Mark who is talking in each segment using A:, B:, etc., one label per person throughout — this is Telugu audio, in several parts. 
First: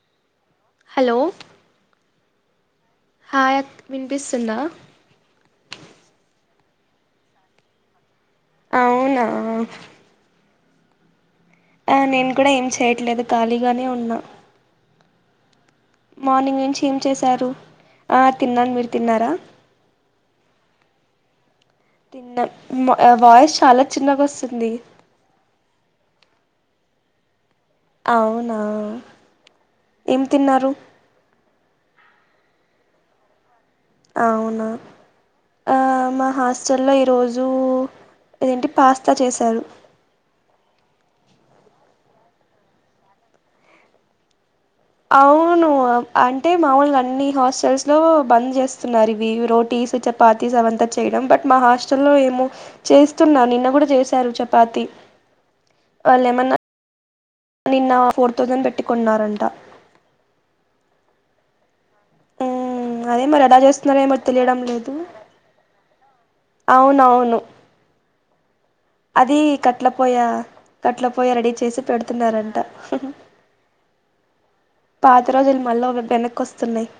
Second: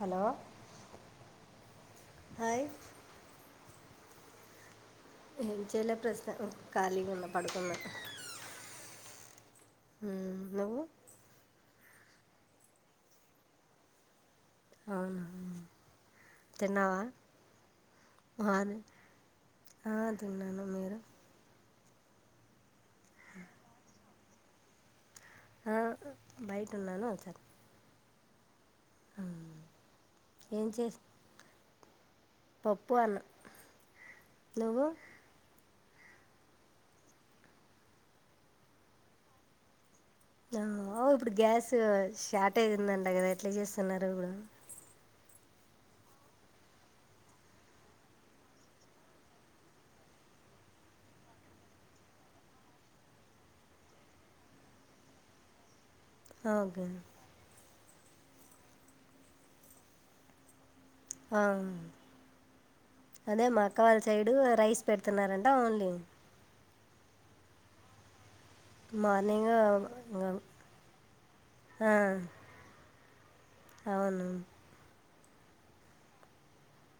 A: హలో
B: హలో
A: హయ్
B: హాయక్ వినిపిస్తుందా
A: ఏంచేలే ప్రస్తుతానికి కాలిగున్న పడుకున్న
B: అవునా
A: మ్ నువ్వు
B: ఆ నేను కూడా ఏం చేయట్లేదు ఖాళీగానే ఉన్నా
A: ఆవును
B: మార్నింగ్ నుంచి ఏం చేశారు ఆ తిన్నాను మీరు తిన్నారా
A: ఆ, తిన్నాను మీరు
B: తిన్న ఉమ్ వాయిస్ చాలా చిన్నగా వస్తుంది.
A: ఆ ఉ బయట ఉన్నాను సార్
B: అవునా ఏం తిన్నారు?
A: పప్పు అన్
B: అవునా? ఆ మా హాస్టల్లో ఈరోజు ఏదేంటి పాస్తా చేశారు.
A: ఆ ఇప్పుడు గ్యాస్ షార్టేజ్ ఉందంట కదా ఎట్లా చేస్తున్నారు ఇబుడు
B: అవును అంటే మాముూలుగా అన్ని హాస్టల్స్ లో బంద్ చేస్తున్నారు ఇవి రోటీ చపాతీస్ అవంతా చేయడం బట్ మా హాస్టల్ లో ఏమో చేస్తున్నా నిన్న కూడా చేసారు చపాతీ వాళ్ళేమన్నా
A: ఓకే అండి
B: నిన్న ఫోర్ థౌజండ్ పెట్టి కొన్నారంట.
A: ఆమ్
B: హ్మ్. మరి
A: అదే
B: ఎలా
A: మా అక్క వాళ్ళ
B: జేస్తున్నారేమో
A: సైడు
B: తెలియడం
A: రైస్
B: లేదు.
A: పెడుతున్నారంట ఓన్లీ
B: అవునవును. అది
A: మార్నింగ్
B: కట్ల పొయా కట్ల పోయ రెడీ చేసి పెడుతున్నారంట.
A: అవును.
B: పాత రోజులు మళ్ళ వెనక్కొస్తున్నాయ్.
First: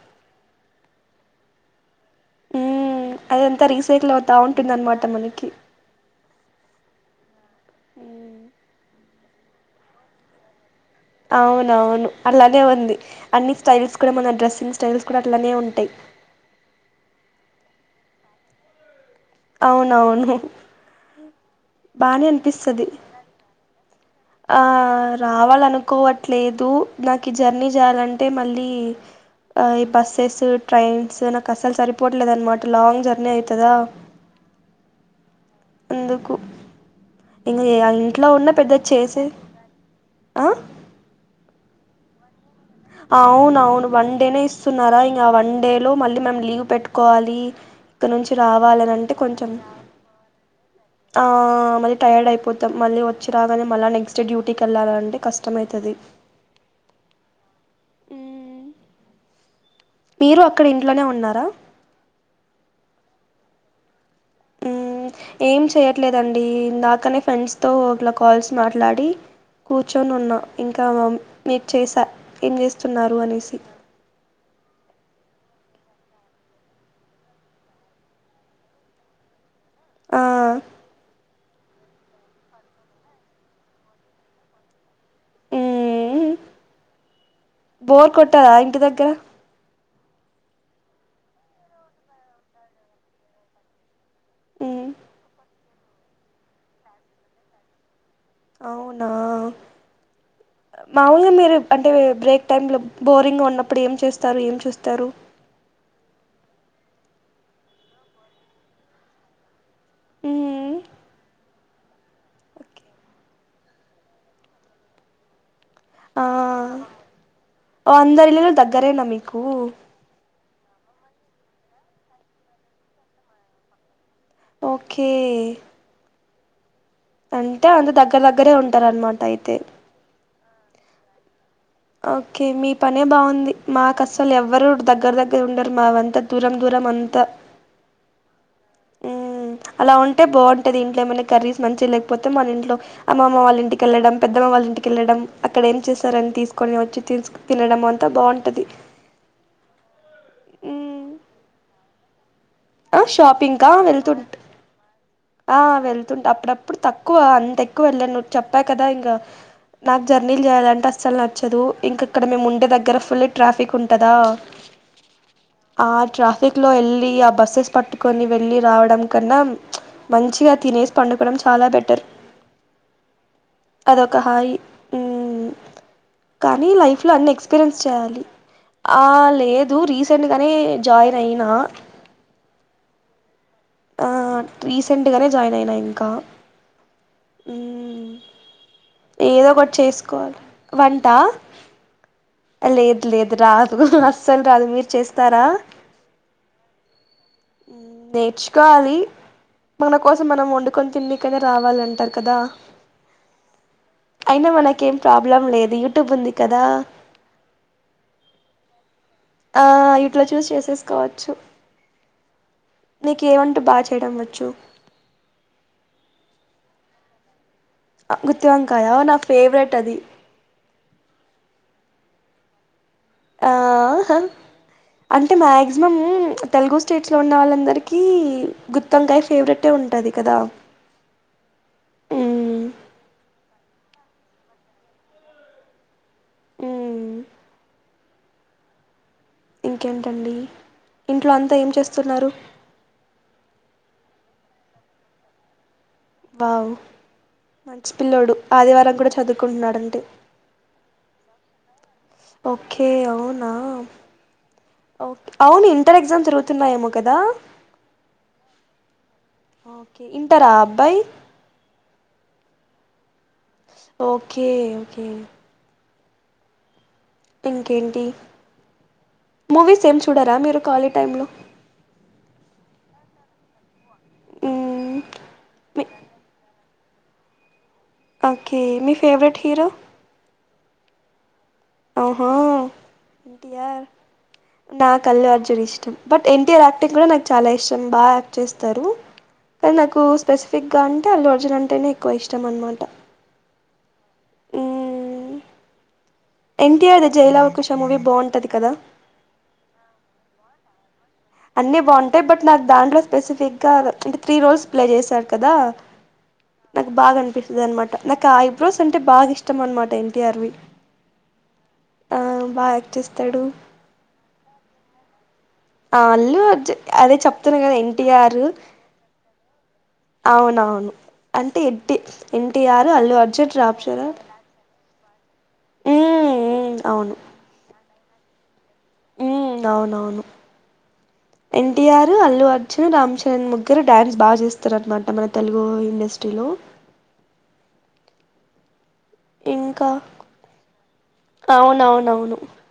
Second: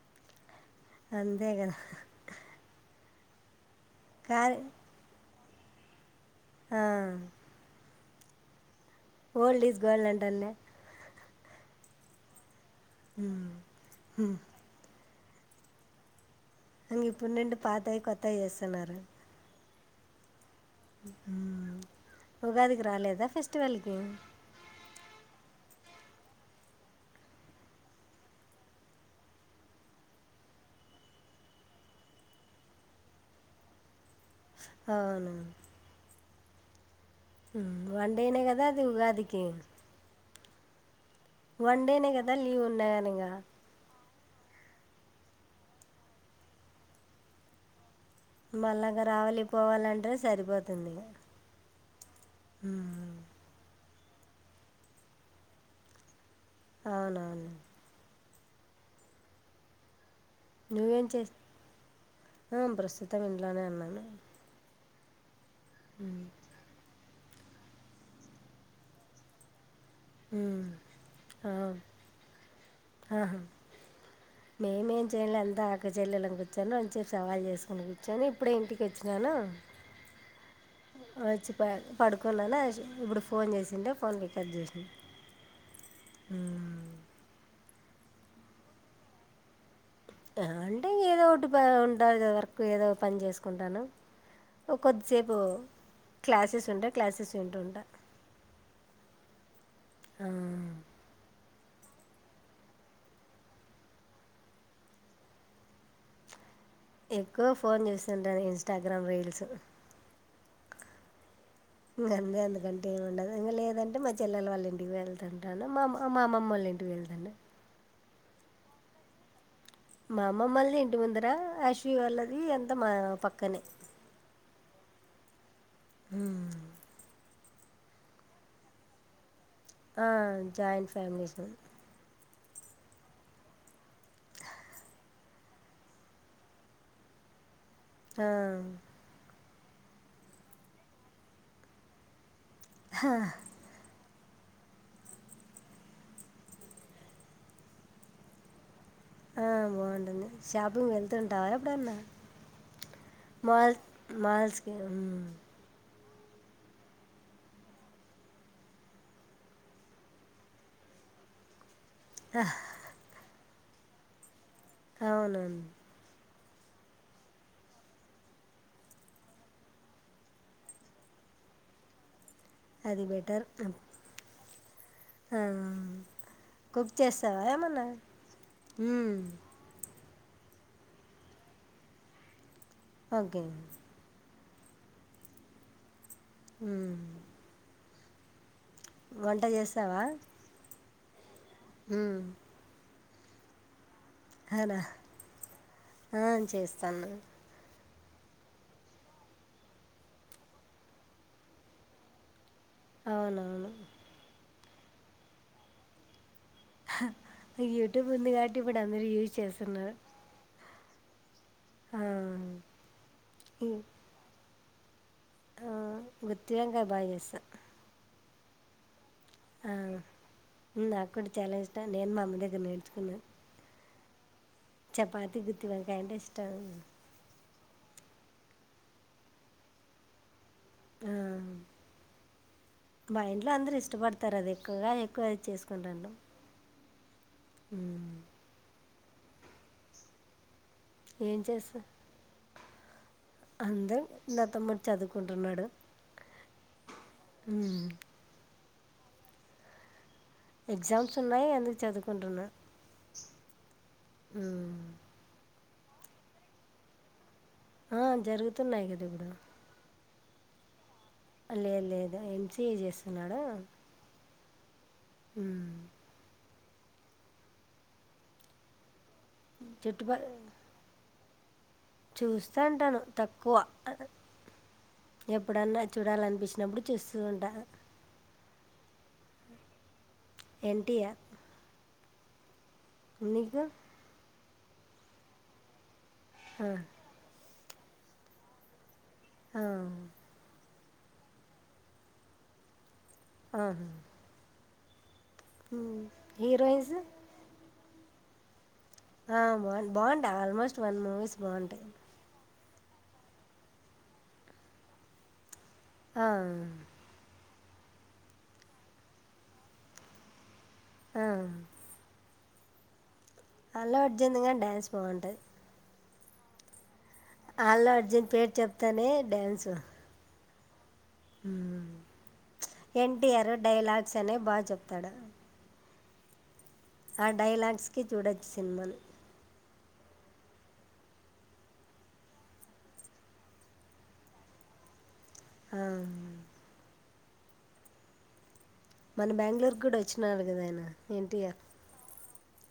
A: అంతే కదా
B: అదంతా రీసైకిల్ అవుతా
A: కానీ
B: ఉంటుంది అన్నమాట మనకి
A: ఆ
B: ఉమ్
A: ఓల్డ్ ఈస్ గోల్డ్ అంటాన్నే
B: అవున అవును అలానే ఉంది అన్ని స్టైల్స్ కూడా మన డ్రస్సింగ్ స్టైల్స్ అక్కడ అట్లనే ఉంటాయ్.
A: ఇంగ ఇప్పుడ్నుండి పాతయి కొత్తవి చేస్తున్నారు.
B: అవునవును.
A: మ్మ్
B: బానే
A: ఉగాదికి
B: అనిపిస్తది
A: రాలేదా ఫెస్టివల్కి
B: ఆ రావాలనుకోవట్లేదు నాకు ఈ జర్నీ చేయాలంటే మళ్ళీ ఈ బస్సెస్ ట్రైన్స్ నాకు అస్సలు సరిపోవట్లేదు అనమాట లాంగ్ జర్నీ అయితదా
A: అవును.
B: దుకు
A: వన్డేనే గదా అది ఉగాదికి
B: ఆ
A: వన్డేనే కదా లీవు
B: అవును అవును వన్ డేనే ఇస్తున్నారా ఇంకా వన్ డే లో మళ్ళీ మేము లీవ్ పెట్టుకోవాలి ఇక్క నుంచి
A: మళ్ళా ఇంగ
B: రావాలనింటే
A: రావాలి
B: కొంచెం
A: పోవాలంటే సరిపోతుంది
B: ఆ మరి టైర్డ్ అయిపోతాం మళ్ళీ
A: మ్మ్
B: వచ్చి రాగానే మళ్ళీ నెక్స్ట్ డే డ్యూటీకి వెళ్ళాలంటే కష్టమయితది
A: అవునవును.
B: మీరు అక్కడ ఇంట్లోనే
A: నువ్వేం చేస్
B: ఉన్నారా
A: ఆ ప్రస్తుతం ఇంట్లోనే ఉన్నాను.
B: మ్ ఏం చేయట్లేదండి ఇందాకనే ఫ్రెండ్స్ తో ఇట్లా కాల్స్ మాట్లాడి కూర్చొని ఉన్నా
A: మ్మ్
B: ఇంకా
A: ఆ
B: మీకు చేసా ఏం చేస్తున్నారు
A: ఆహా
B: అనేసి
A: మేమేం చేయన్లే అంత అక్క చెల్లెళ్ళం కుర్చొని కొంసేపు సవాల్ చేసుకుని కూర్చొని ఇప్పుడే ఇంటికి వచ్చినాను.
B: ఆ
A: వచ్చి ప పడుకున్నాన ఇప్పుడు ఫోన్ చేసిండే ఫోన్ రికార్ట్ చేస్నా
B: మ్మ్
A: ఉమ్
B: బోర్ కొట్టాదా ఇంటి దగ్గర
A: అంటే ఏదో ఒకటి ఉంటాది కదా వర్క్ ఏదో పని చేసుకుంటాను. ఓ
B: మ్మ్
A: కొద్దిసేపు క్లాసెస్ ఉంటాయి క్లాసెస్ వింటుంటా.
B: అవునా అ మాములుగా మీరు అంటే బ్రేక్ టైంలో బోరింగా ఉన్నప్పుడు ఏం చేస్తారు ఏం చూస్తారు?
A: ఎక్కువ ఫోన్ చూస్తుంటాను ఇన్స్టాగ్రామ్ రీల్స్
B: హూమ్మ్
A: ఇంక అంతే అంతకంటే ఏం ఉండదు. ఇంకా లేదంటే మా చెల్లల వాళ్ళ ఇంటికి వెళ్తాను. టాను మా మా
B: ఆ
A: మమమ్మోలింటికి వెళ్తాను.
B: ఓ అందరిల్లులు దగ్గరేనా మీకు?
A: మా అమ్మమ్మోల్ది ఇంటి ముందర అశ్వి వాళ్ళది ఎంత మా పక్కనే
B: ఓకే
A: హుమ్మ్
B: అంటే అందరు దగ్గర దగ్గరే ఉంటారనమాట అయితే
A: ఆ జాయింట్ ఫ్యామిలీస్
B: ఓకే మీ పనే బాగుంది మాకు అస్సలు ఎవరు దగ్గర దగ్గర ఉండరు మావంత దూరం దూరం అం త
A: ఆ
B: అలా ఉంటే బావుంటది ఇంట్లో ఏమైనా కర్రీస్ మంచిగా లేకపోతే మన ఇంట్లో అమ్మమ వాళ్ళ ఇంటికెళ్ళడం. పెద్దమ్మ వాళ్ళ ఇంటికెళ్ళడం అక్కడ ఏం చేశారని తీస్కొని వచ్చి తీస్ తినడం అంత బావుంటది.
A: ఆ బావుంటుంది షాపింగ్ వెళ్తుంటావా ఎప్పుడన్నా?
B: ఆ షాపింక్కా
A: మాల్
B: వెళ్తుంట్
A: మాల్స్కి
B: ఆ వెళ్తుంటా అప్పుడప్పుడు తక్కువ అంత ఎక్కువ వెళ్ళను చెప్పా కదా ఇంగా నాకు జర్నీలు చేయాలంటే అస్సలు నచ్చదు. ఇంక ఇక్కడ మేము ఉండే దగ్గర ఫుల్ ట్రాఫిక్ ఉంటదా
A: అవునవును
B: ఆ ట్రాఫిక్ లో వెళ్ళి ఆ బస్సెస్ పట్టుకొని వెళ్ళి రావడం కన్నా మంచిగా తినేసి పండుకోవడం చాలా బెటర్.
A: అది బెటర్
B: అదొక హాయి
A: ఆ
B: మ్ కానీ
A: కుక్
B: లైఫ్ లో అన్ని
A: చేస్తావా
B: ఎక్స్పీరియన్స్
A: ఏమన్నా
B: చేయాలి ఆ
A: హ్మ్.
B: లేదు రీస్ సెంట్ గానే జాయిన్ అయినా.
A: వంకాయ
B: ఆ రీసెంట్ గనే జాయిన్ అయినా ఇంకా.
A: ఊమ్
B: మ్ ఏదో ఒకటి చేసుకోవాలి వంటా
A: హుమ్
B: లేదు రాదు అస్సలు రాదు
A: అవునా
B: మీరు చేస్తారా
A: ఆ చేస్తాన్నా
B: ఊమ్ నేర్చుకోవాలి మన కోసం మనం వండుకొని తిన్నికైన రావాలంటారు కదా
A: అవునవును
B: ట్లో వాళ్లకేం ప్రాబ్లమ్ లేదు యూట్యూబ్ ఉంది కదా
A: హ్ యూట్యూబ్ ఉంది కాబట్టి ఇప్పుడు అందరు యూజ్ చేస్తున్నారు.
B: కావచ్చు
A: ఆ!
B: నీకే వంట
A: ఉమ్,
B: బాగా చేయడం వచ్చు
A: ఆ గుత్తి వంకాయ బాగా చేస్తా
B: గుత్తి వంకాయ నా ఫేవరెట్
A: ఆ
B: అది
A: నాక్కూడా చాలా ఇష్టం నేను మమ్మీ దగ్గర నేర్
B: హమ్ అంటే
A: చపాతి గుత్తి
B: మాక్సిమం
A: వంకాయ అంటే ఇష్టం
B: తెలుగు స్టేట్స్ లో ఉన్న వాళ్ళన్ దరికి గుత్తొంకాయ ఫేవరెట్టే ఉంటది కదా
A: ఆ,
B: మ్మ్
A: మా ఇంట్లో అందరు ఇష్టపడతారు అది ఎక్కువగా ఎక్కువ అదే చేసుకుంటాంటం
B: మ్మ్
A: ఊమ్
B: ఇంకేంటండి ఇంట్లో అంతా ఏం చేస్తున్నారు?
A: నచిన్న తమ్ముడు చదువుకుంటున్నాడు.
B: వావ్
A: ఉమ్,
B: మంచి పిల్లోడు ఆదివారం కూడా చదువుకుంటున్నాడంటే
A: ఎగ్జామ్స్ ఉన్నాయి అని చదువు
B: ఓకే అవునా ఓక అవును ఇంటర్ ఎగ్జామ్ జరుగుతున్నాయేమో కదా
A: ఆ జరుగుతున్నాయి కదా ఇప్పుడు
B: ఓకే ఇంటారా అబ్బాయి
A: లేదు లేదు ఏం సి ఏ చేస్తున్నాడు
B: కే
A: హ్మ్
B: ఇంకేంటి మూవీస్ ఏం చూడరా మీరు ఖాళీ టై లో
A: చూస్తా అంటాను తక్కువ
B: మ్మ్
A: ఎప్పుడన్నా
B: మీ
A: చూడాలనిపించినప్పుడు చూస్తు ఉంటాను
B: ఓకే మీ ఫేవరెట్ హీరో
A: ఎన్టీఆర్
B: అహా
A: నీకు
B: ఏంటియార్ నా అల్లు అర్జున్ ఇష్టం బట్ ఎన్టీఆర్
A: ఆ,
B: యాక్టింగ్ కూడా నాకు చాలా ఇష్టం బాగా యాక్ట్ చేస్తారు
A: ఆ,
B: కానీ నాకు స్పెసిఫిక్ ఇంకా అంటే అల్లు అర్జున అంటేనే ఎక్కువ ఇష్టం అనమాట
A: ఆహా
B: హ్మ్మ్
A: హ్మ్
B: ఎన్టీఆర్ జయలావకుష మూవీ బాగుంటది కదా
A: ఆ బాగు బాగుంటాయి ఆల్మోస్ట్ వన్ మూ
B: అన్నీ బాగుంటాయి బట్ నాకు దాంట్లో స్పెసిఫిక్ గా అంటే త్రీ రోల్స్ ప్లే చేశారు కదా
A: ఆ,
B: నాకు బాగా అనిపిస్తు ఇదనమాట నాకు ఆ ఐబ్రోస్ అంటే బాగా ఇష్టం అనమాట ఎన్టీఆర్వి
A: ఆ
B: అ బాగా యాక్ట్ చేస్తా
A: అల్లు అర్జున్ గాని డాన్స్ బంటది
B: అల్లు అర్జున్ అదే చెప్తున్నా కదా
A: అల్లు అర్జున్
B: ఎన్టీఆర్
A: పేరు చెప్తానే డ్యాన్సు
B: అవును అంటే ఏంటి అర్ అల్లుు అర్జున్ రాంచరణ్
A: తడ
B: ఉమ్మ్మ్
A: ఆ డైలాగ్స్ కి చూడొచ్చు సినిమాలు
B: మ్మ్ అవునవును ఎన్టీఆర్ అల్లు అర్జున్ రామ్ చరణ్ ముగ్గురు డడాన్స్ బాగా చేస్తారునమాట మన తెలుగు
A: ఆ.
B: ఇండస్ట్రీలో
A: మన బెంగళూరుకి
B: ఇంకా
A: కూడా వచ్చినడు కదా ఆయన ఎన్టీఆర్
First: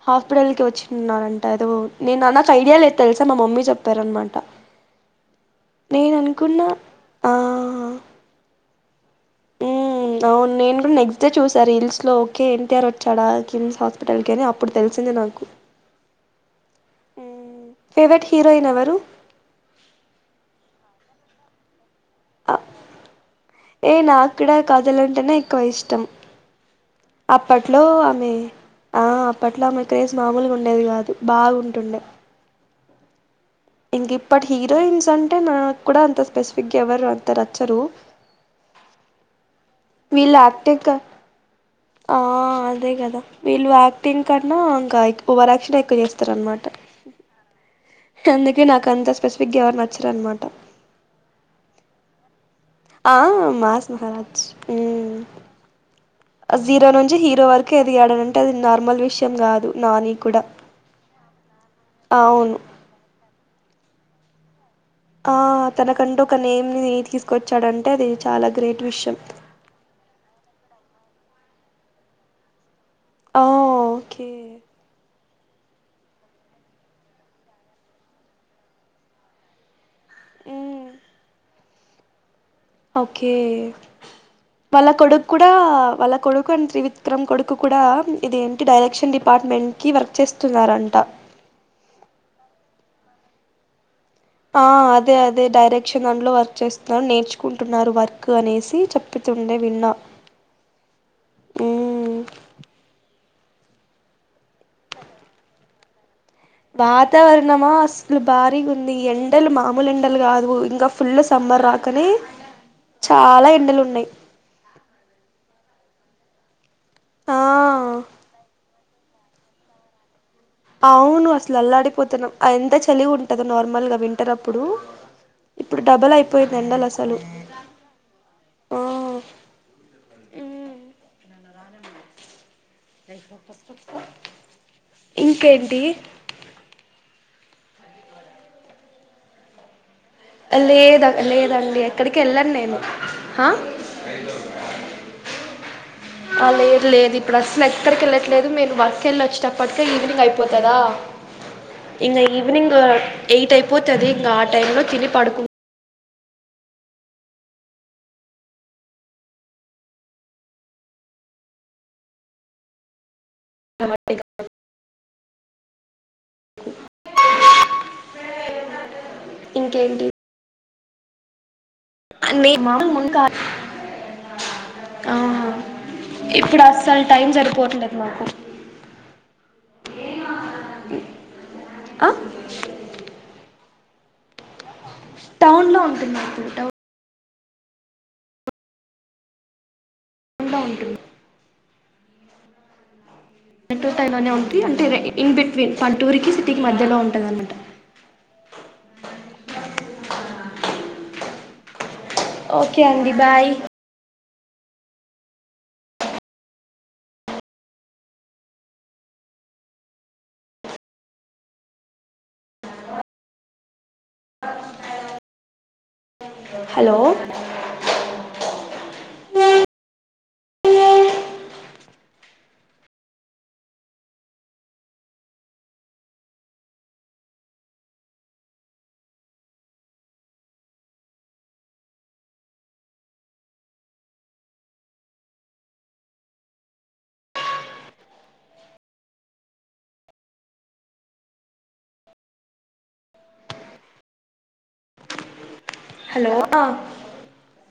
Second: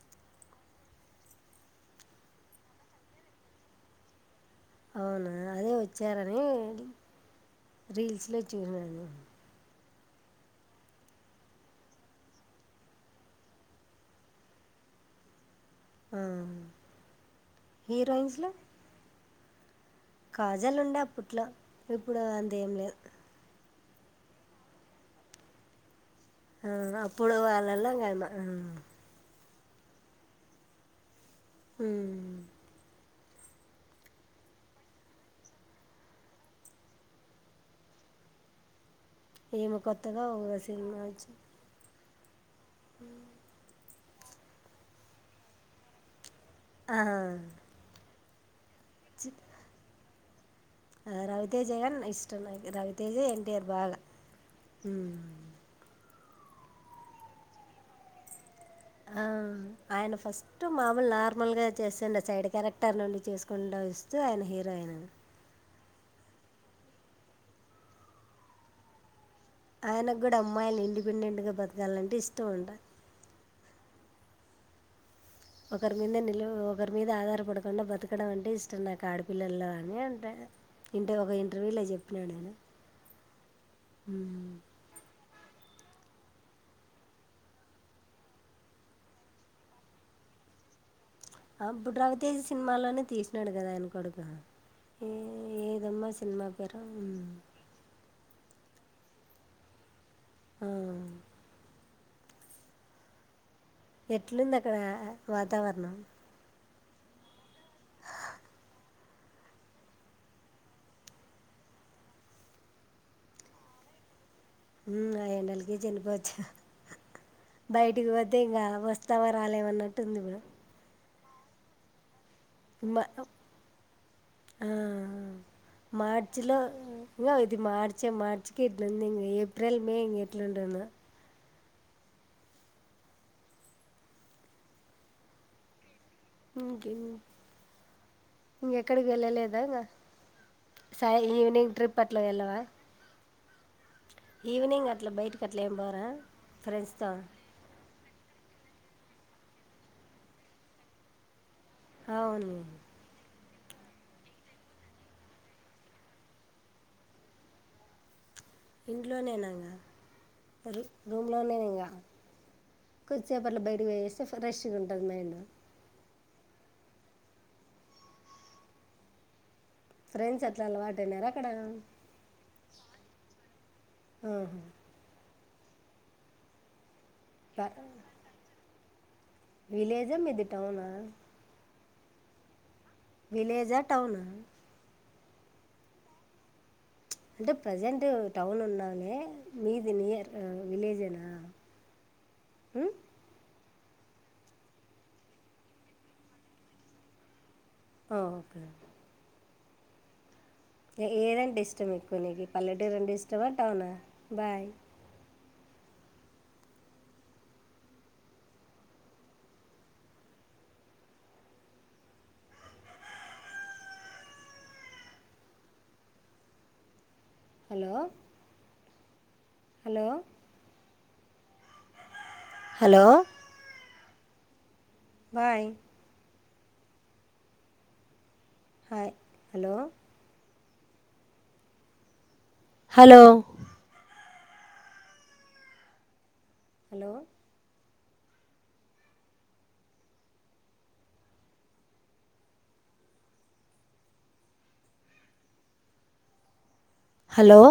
B: హాస్పిటల్ కి వచ్చిన్నారంట ఏదో నేను నా నాకు ఐడియా లేదు తెలుసా మా మమ్మీ చెప్పారనమాట
A: అవును అదే
B: నేను
A: వచ్చారని
B: అనుకున్నా ఆ
A: రీల్స్ లో చూసను
B: హ్మ్ వును నేను కూడా నెక్స్ట్ డే చూశారు రీల్స్ లో ఓకే ఎన్టీఆర్ వచ్చాడా కిమ్స్ హాస్పిటల్ కి అని అప్పుడు తెలిసింది నా నాకు
A: ఆ
B: మ్మ్ ఫేవరెట్ హీరోయిన్ ఎవరు
A: కాజల్ ఉండే అప్పట్లో ఇప్పుడు
B: అ
A: అంతెం లేదు
B: ఏ నాక్కడ కాజల్ అంటేనే ఎక్కువ ఇష్టం
A: ఆ, అప్పుడు
B: అప్పట్లో
A: వాళ్ళలో గమ
B: ఆమె ఆ అప్పట్లో ఆమె క్రేజ్ మామూలుగా ఉండేది కాదు బాగుంటుండే ఇంక ఇప్పట్ హీరోయిన్స్ అంటే నాకు కూడా అంత స్పెసిఫిక్గా ఎవరు అంత రచ్చరు
A: ఏమో కొత్తగా ఒక
B: యాక్టింగ్
A: సినిమా
B: క
A: వచ్చి
B: ఆ అదే కదా వీళ్ళు యాక్టింగ్ కన్నా ఇంకా ఏక్ ఓవరాక్షన్ ఎక్కువ చేస్తారన్నమాట
A: ఆ
B: అందుకే నాక్ అంత
A: చి-
B: స్పెసిఫిక్ గా ఎవరు నచ్చరు అన్నమా
A: ఆ రవితేజ గాని ఇష్టం అయిన్
B: ఆ మాస్ మహారాజ్ ఉమ్ జీరో నుంచి హీరో వరకు ఎదిగాడు అని అంటే అది నార్మల్
A: ఆ
B: విషయం కాదు నాని
A: ఆయన
B: కూడా
A: ఫస్ట్ మామూలు నార్మల్ గా చేస్తుండ సైడ్
B: అవును
A: క్యారెక్టర్ నుండి చేసుకుండా వస్ స్తే ఆయన హీరో అయినాడు
B: ఆ తనకంటూ ఒక నేమ్ ని తీసుకొచ్చాడంటే అది చాలా గ్రేట్ విషయం
A: ఆయనకు కూడా అమ్మాయిలు ఇండిపెండెంట్ గా బతకాలంటే ఇష్టం అంట
B: ఓ ఓకే
A: ఒకరి మింద నిల్వ ఒకరి మీద ఆధారపడకుండా బతకడం అంటే ఇష్టం నాకు ఆడపిల్లల్లో ఏంటే
B: మ్మ్
A: ఇంటే ఒక ఇంటర్వ్యూలో చెప్పినాడు నేను
B: ఓకే పళ్ళ కొడు కూడా వాళ్ళ కొడుకు అండ్ త్రివిక్రమ్ కొడుకు కూడా ఇది ఏంటి డైరెక్షన్ డిపార్ట్మెంట్ కి వర్క్ చే స్తున్నారంట
A: ఆ బుడ్రావతి సినిమాలోనే తీసినాడు కదా ఆయన కొడు
B: ఆ అదే అదే డైరెక్షన్ దాంట్లో
A: సినిమా
B: వర్క్
A: పేరు
B: చేస్తున్నారు
A: ఉమ్.
B: నేర్చుకుంటున్నారు వర్ కు అనేసి చెప్పుతుండే విన్నా
A: ఆ.
B: ఉ
A: ఎట్లుంది అక్కడ వాతావరణం
B: వాతావరణమా అసలు భారీగా ఉంది ఎండలు మామూలు ఎండలు కాదు ఇంకా ఫుల్ సమ్మ రాకనే చాలా ఎండలు ఉన్నాయి
A: ఉమ్ ఆ ఎండలకే చనిపోవచ్చు
B: ఆ
A: బయటికి పోతే ఇంకా వస్ తవరాలేమన్నట్టుంది ఇపుడు
B: అవును అసలు అల్లాడిపోతున్నాం ఎంత చలి
A: మ-
B: ఉంటందో నార్మల్గా వింటర్ అప్పుడు ఇప్పుడు డబల్
A: మార్చ్
B: అయిపోయింది
A: లో
B: ఎండలు అసలు
A: ఇంగా ఇది మార్చే మార్చికి ఇట్లా ఉంది
B: ఆ
A: ఇంగా ఏప్రిల్ మే ఇంకెట్ల ఉంటు డునా
B: ఇంకేంటి
A: ఉమ్ ఇంకెన్ ఇంకెక్కడికి వెళ్ళలేదా ఇంగా
B: లేద లేదండి ఎక్కడికి వెళ్ళను
A: వెళ్ళవా?
B: నేను హ
A: ఈవినింగ్ అట్లా బయటకి అట్లా ఏం పోరా
B: ఆ లేదు
A: ఫ్రెండ్స్ తో
B: లేదు ఇప్పుడు అసలు ఎక్కడికి వెళ్ళట్లేదు నేను వర్క్ వేలోచ్చేటప్పటిక ఈవినింగ్ అయిపోతదా ఇంగ
A: అవును.
B: ఈవెనింగ్ ఎయిట్ అయిపోతాది ఇంగ ఆ టైంలో తిని పడుకుం
A: ఇంట్లోనే ఇంగ రూ రూమ్లోనే ఇంగా కొద్దిసేపు అట్లా బయటికి పోయి వస్తే ఫ్రెష్ గా ఉంటది మైండ్
B: ఇంకేంటి
A: ఫ్రెండ్స్ అట్లా అలవాటైనారా అక్కడ
B: [unintelligible]
A: ఆహా!
B: ఆ ఇప్పుడు అసలు టైం
A: ప
B: సరిపోవట్లేదు మాకు
A: విలేజా మీది టౌనా
B: ఆ
A: విలేజా టౌనా
B: టౌన్ లో ఉంటుందనుకుంటా
A: అంటే ప్రజెంట్ టౌన్ ఉన్నావులే మీది నియర్
B: కుంట ఉంటుంది
A: ఉ
B: పంటూరుతైలోనే ఉంటి అంటే రే ఇన్ బిట్వీన్ పట్టురుకి సిటీకి మధ్యలో ఉంటుందన్నమాట
A: ఆ ఓకే ఏదంటే ఇష్టం ఎక్కువ నీకు
B: ఓకే
A: పల్లెటూరంటె
B: అండి
A: ఇష్టమా
B: బాయ్
A: టౌన bye
B: hello
A: hello hello hello bye hi hello hello hello
B: hello
A: hello